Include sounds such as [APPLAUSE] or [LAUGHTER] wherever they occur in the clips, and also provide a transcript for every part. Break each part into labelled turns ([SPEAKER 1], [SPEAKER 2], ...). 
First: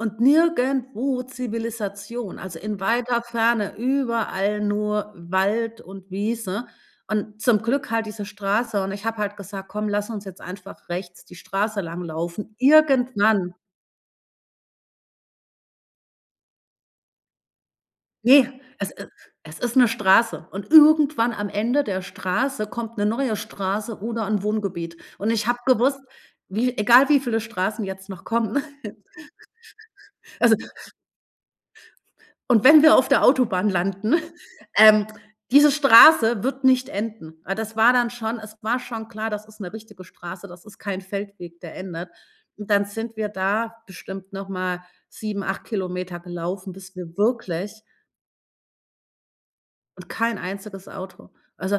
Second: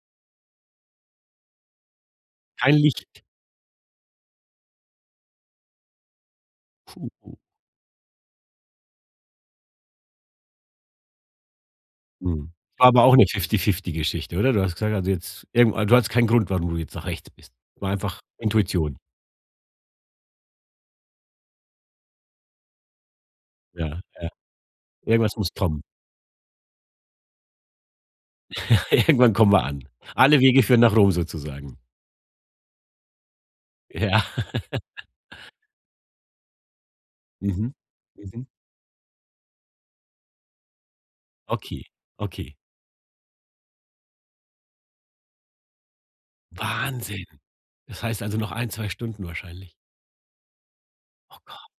[SPEAKER 1] Und nirgendwo Zivilisation, also
[SPEAKER 2] Kein
[SPEAKER 1] in weiter
[SPEAKER 2] Licht.
[SPEAKER 1] Ferne, überall nur Wald und Wiese
[SPEAKER 2] Puh.
[SPEAKER 1] und zum Glück halt diese Straße, und ich habe halt gesagt: „Komm, lass uns jetzt einfach rechts die Straße
[SPEAKER 2] Mhm,
[SPEAKER 1] langlaufen.“
[SPEAKER 2] aber auch 'ne
[SPEAKER 1] Irgendwann
[SPEAKER 2] fifty-fifty Geschichte, oder? Du hast gesagt, also jetzt irgend du hattest keinen Grund, warum du jetzt nach rechts bist, war einfach
[SPEAKER 1] Ne, es
[SPEAKER 2] Intuition.
[SPEAKER 1] e es ist 'ne Straße, und irgendwann am Ende der Straße kommt 'ne neue Straße
[SPEAKER 2] Ja,
[SPEAKER 1] oder
[SPEAKER 2] ja.
[SPEAKER 1] 'n Wohngebiet. Und
[SPEAKER 2] Irgendwas
[SPEAKER 1] ich
[SPEAKER 2] muss
[SPEAKER 1] habe
[SPEAKER 2] kommen.
[SPEAKER 1] gewusst: „Wie egal wie viele Straßen jetzt noch kommen. [CHUCKLES]
[SPEAKER 2] [CHUCKLES] Irgendwann kommen wir an. Alle
[SPEAKER 1] Also
[SPEAKER 2] Wege führen nach Rom sozusagen.
[SPEAKER 1] und wenn wir auf der Autobahn landen,
[SPEAKER 2] Ja.
[SPEAKER 1] ähm,
[SPEAKER 2] [LAUGHS]
[SPEAKER 1] diese Straße wird nicht enden.“ Weil
[SPEAKER 2] Mhm.
[SPEAKER 1] das war dann schon
[SPEAKER 2] Mhm.
[SPEAKER 1] es war schon klar, das ist 'ne richtige Straße, das ist kein Feldweg, der
[SPEAKER 2] Okay.
[SPEAKER 1] endet.
[SPEAKER 2] Okay.
[SPEAKER 1] Und dann sind wir da bestimmt noch mal 7, 8 Kilometer gelaufen, bis wir
[SPEAKER 2] Wahnsinn.
[SPEAKER 1] wirklich
[SPEAKER 2] Das heißt also noch 1, 2 Stunden wahrscheinlich.
[SPEAKER 1] Und kein einziges Auto.
[SPEAKER 2] Oh Gott.
[SPEAKER 1] Also,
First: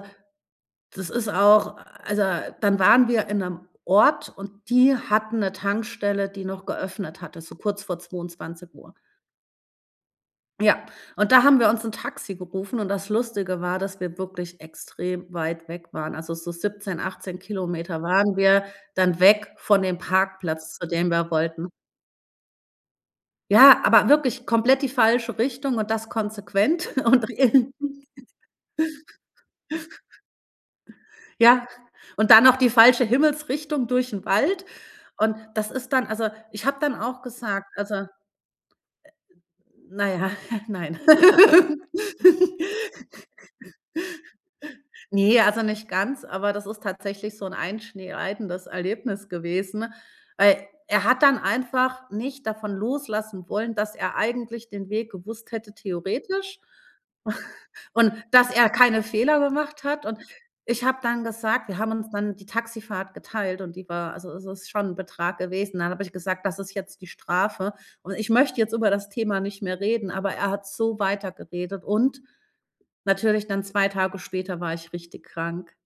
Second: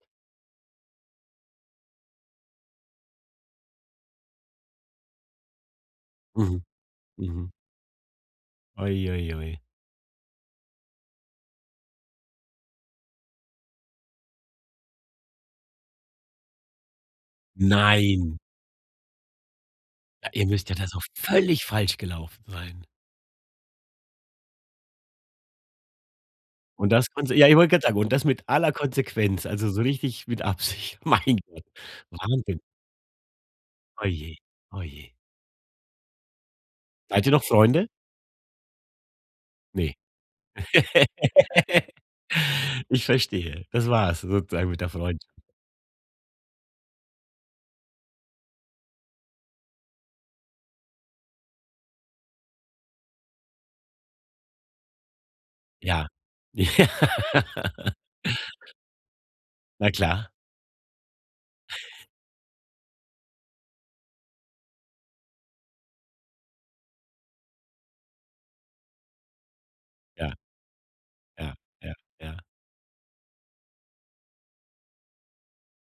[SPEAKER 1] das ist auch also, dann waren wir in 'nem Ort und die hatten 'ne Tankstelle, die
[SPEAKER 2] Mhm.
[SPEAKER 1] noch geöffnet hatte,
[SPEAKER 2] Mhm.
[SPEAKER 1] so kurz vor 22:00 Uhr.
[SPEAKER 2] Ui, ui, ui.
[SPEAKER 1] Ja, und da haben wir uns 'n Taxi gerufen, und das Lustige war, dass wir wirklich extrem weit weg waren. Also so 17, 18 Kilometer waren
[SPEAKER 2] Nein.
[SPEAKER 1] wir dann weg von dem
[SPEAKER 2] Ja ihr müsst ja
[SPEAKER 1] Parkplatz,
[SPEAKER 2] da
[SPEAKER 1] zu
[SPEAKER 2] so
[SPEAKER 1] dem wir
[SPEAKER 2] völlig
[SPEAKER 1] wollten.
[SPEAKER 2] falsch gelaufen sein.
[SPEAKER 1] Ja, aber wirklich komplett die falsche Richtung und das konsequent
[SPEAKER 2] Und das
[SPEAKER 1] und auch
[SPEAKER 2] konse ja, ich wollt
[SPEAKER 1] irgend
[SPEAKER 2] grad sagen, und das mit aller Konsequenz, also so richtig mit Absicht. Mein Gott.
[SPEAKER 1] Ja, und dann noch
[SPEAKER 2] Wahnsinn.
[SPEAKER 1] die falsche Himmelsrichtung
[SPEAKER 2] Oh
[SPEAKER 1] durch 'n
[SPEAKER 2] je.
[SPEAKER 1] Wald,
[SPEAKER 2] Oh je.
[SPEAKER 1] und das ist dann also ich habe dann auch
[SPEAKER 2] Seid ihr noch
[SPEAKER 1] gesagt,
[SPEAKER 2] Freunde?
[SPEAKER 1] also äh,
[SPEAKER 2] Ne.
[SPEAKER 1] Na ja, [CHUCKLES] nein. [LAUGHS]
[SPEAKER 2] [LAUGHS] Ich verstehe. Das war's sozusagen mit der Freundschaft.
[SPEAKER 1] Ne, also nicht ganz, aber das ist tatsächlich so 'n einschneidendes Erlebnis gewesen, weil er hat dann einfach nicht davon loslassen wollen, dass er eigentlich den Weg gewusst hätte
[SPEAKER 2] Ja.
[SPEAKER 1] theoretisch u
[SPEAKER 2] Ja.
[SPEAKER 1] und dass er keine Fehler gemacht
[SPEAKER 2] Na
[SPEAKER 1] hat. Und
[SPEAKER 2] klar.
[SPEAKER 1] ich habe dann gesagt wir haben uns dann die Taxifahrt geteilt und die war also, es ist schon 'n Betrag gewesen, dann habe ich gesagt: „Das ist jetzt die Strafe, und ich möchte jetzt über das Thema nicht mehr reden“, aber
[SPEAKER 2] Ja.
[SPEAKER 1] er hat so weiter
[SPEAKER 2] Ja,
[SPEAKER 1] geredet,
[SPEAKER 2] ja,
[SPEAKER 1] und
[SPEAKER 2] ja.
[SPEAKER 1] natürlich dann 2 Tage später war ich richtig krank.